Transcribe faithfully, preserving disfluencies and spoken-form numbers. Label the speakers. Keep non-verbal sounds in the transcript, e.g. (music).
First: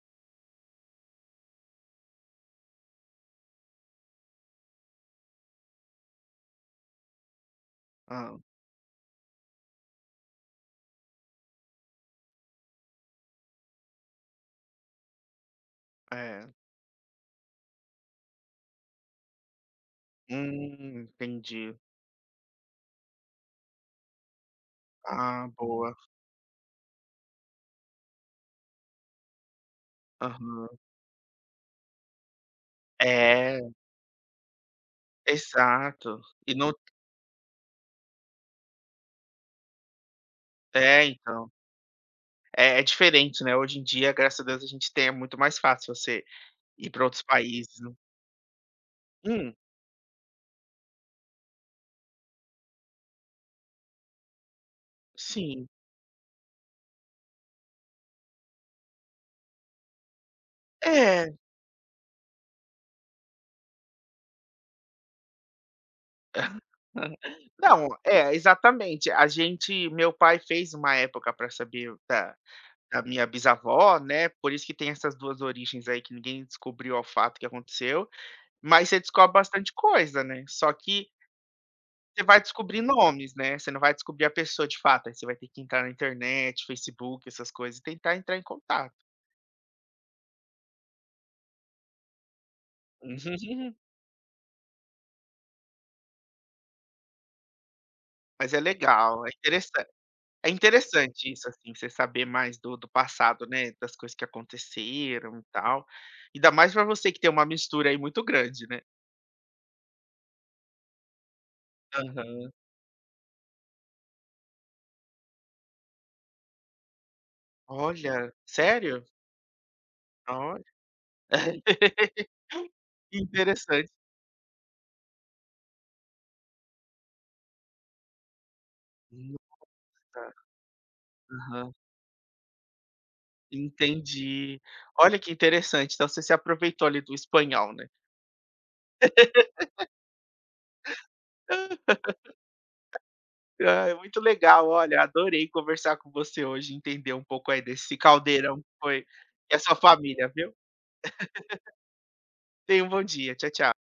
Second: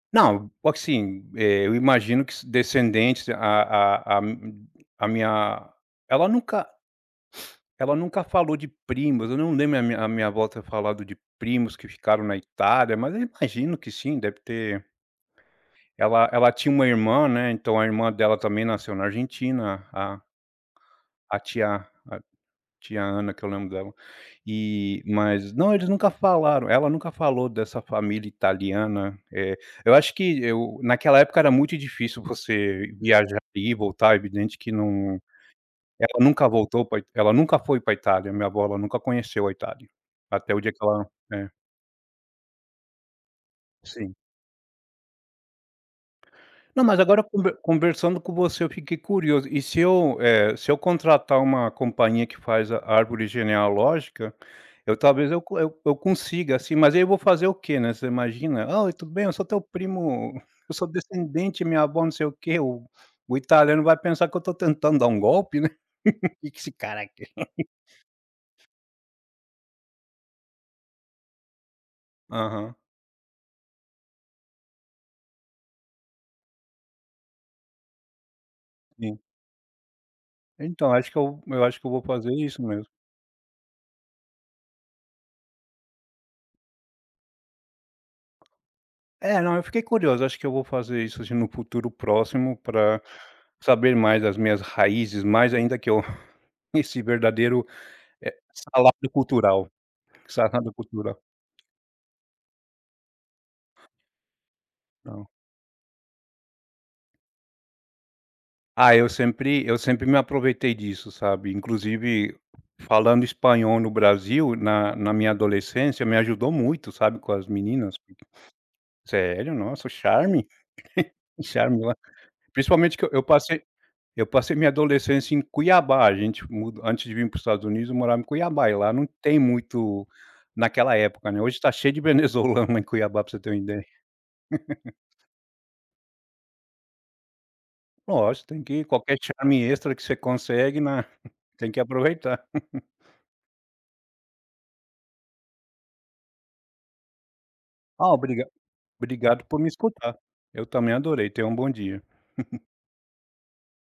Speaker 1: Não, assim, eu imagino que se descendentes a a a a mi a minha, ela nunca ela nunca
Speaker 2: Hã?
Speaker 1: falou de primos, eu não lembro da minha minha a minha avó ter falado de primos que ficaram na Itália mas eu imagino que sim, deve ter ela
Speaker 2: É.
Speaker 1: ela tinha uma irmã, né, então a irmã dela também nasceu na Argentina, a a
Speaker 2: Hum,
Speaker 1: a
Speaker 2: entendi.
Speaker 1: tia a tia Ana que eu lembro dela. E,
Speaker 2: Ah
Speaker 1: mas, não, eles
Speaker 2: boa.
Speaker 1: nunca falaram, ela nunca falou dessa família italiana. Eh, eu acho que
Speaker 2: Aham.
Speaker 1: eu, naquela época era muito difícil você viajar ir
Speaker 2: É.
Speaker 1: e voltar, é evidente que não,
Speaker 2: Exato.
Speaker 1: ela nunca
Speaker 2: E não
Speaker 1: voltou pra Ita ela nunca foi pra Itália, minha avó, ela nunca conheceu a Itália. Até o dia que
Speaker 2: É
Speaker 1: ela, é
Speaker 2: então. É é diferente não é hoje em dia
Speaker 1: Sim.
Speaker 2: graças a Deus a gente tem é muito mais fácil você
Speaker 1: Não
Speaker 2: ir
Speaker 1: mas
Speaker 2: pra
Speaker 1: agora
Speaker 2: outros
Speaker 1: conve
Speaker 2: países.
Speaker 1: conversando com você eu fiquei curioso,
Speaker 2: Hum.
Speaker 1: e se eu, eh, se eu contratar uma companhia que faz a árvore genealógica, eu talvez eu
Speaker 2: Sim.
Speaker 1: eu co eu consiga assim, mas aí eu vou fazer o quê, né? Você imagina, ah, "Oi tudo bem? Eu sou teu primo, eu sou
Speaker 2: É.
Speaker 1: descendente minha vó, não sei o quê", o o italiano vai pensar que eu tô tentando dar um golpe, né. (laughs) Que que esse
Speaker 2: (giggles)
Speaker 1: cara quer?
Speaker 2: Não, é, exatamente, a gente meu pai fez uma época pra saber o da
Speaker 1: Aham.
Speaker 2: da minha bisavó, né, por isso que tem essas duas origens aí que ninguém descobriu ao fato o que aconteceu, mas você
Speaker 1: Sim.
Speaker 2: descobre bastante coisa, né, só
Speaker 1: Então
Speaker 2: que
Speaker 1: acho que eu eu acho que eu vou
Speaker 2: você
Speaker 1: fazer
Speaker 2: vai
Speaker 1: isso
Speaker 2: descobrir
Speaker 1: mesmo.
Speaker 2: nomes, né, você não vai descobrir a pessoa de fato aí você vai ter que entrar na internet, Facebook, essas coisas e tentar entrar em contato.
Speaker 1: É não, eu fiquei curioso, acho que eu vou fazer isso, assim, no futuro próximo pra
Speaker 2: Uhum.
Speaker 1: saber mais das minhas raízes, mais ainda que eu, (chuckles) esse verdadeiro, eh,
Speaker 2: Mas é
Speaker 1: salário
Speaker 2: legal, é
Speaker 1: cultural,
Speaker 2: interessan é
Speaker 1: salário cultural.
Speaker 2: interessante isso, assim, você saber mais do do passado, né, das coisas que
Speaker 1: Não.
Speaker 2: aconteceram e tal. Ainda mais pra você que tem uma mistura aí muito grande, né.
Speaker 1: Ah eu sempre eu sempre me aproveitei disso, sabe. Inclusive,
Speaker 2: Aham.
Speaker 1: falando espanhol no Brasil na na minha adolescência me ajudou muito, sabe. Com as meninas.
Speaker 2: Olha, sério?
Speaker 1: Sério, nossa, o charme.
Speaker 2: Olha.
Speaker 1: O charme o principalmente que eu
Speaker 2: Que
Speaker 1: eu passei
Speaker 2: interessante.
Speaker 1: eu passei minha adolescência em Cuiabá, gente mu antes de vim para o Estados Unidos eu morava em Cuiabá e lá não
Speaker 2: Hum,
Speaker 1: tem muito
Speaker 2: nossa.
Speaker 1: naquela época, né, hoje tá
Speaker 2: Aham.
Speaker 1: cheio de venezuelano em Cuiabá para você ter uma ideia.
Speaker 2: Entendi.
Speaker 1: (laughs)
Speaker 2: Olha que interessante então você se aproveitou ali do espanhol, né.
Speaker 1: Lógico, tem que ir qualquer charme extra que você consegue né, tem que aproveitar.
Speaker 2: (laughs) Ai, é muito legal olha, eu adorei conversar com você hoje e entender um pouco aí desse
Speaker 1: Ah, obriga
Speaker 2: caldeirão que foi,
Speaker 1: obrigado
Speaker 2: e
Speaker 1: por me
Speaker 2: essa
Speaker 1: escutar.
Speaker 2: família, viu.
Speaker 1: Eu também adorei, tenha um bom dia. (chuckles)
Speaker 2: (laughs) Tenha um bom dia, tchau tchau.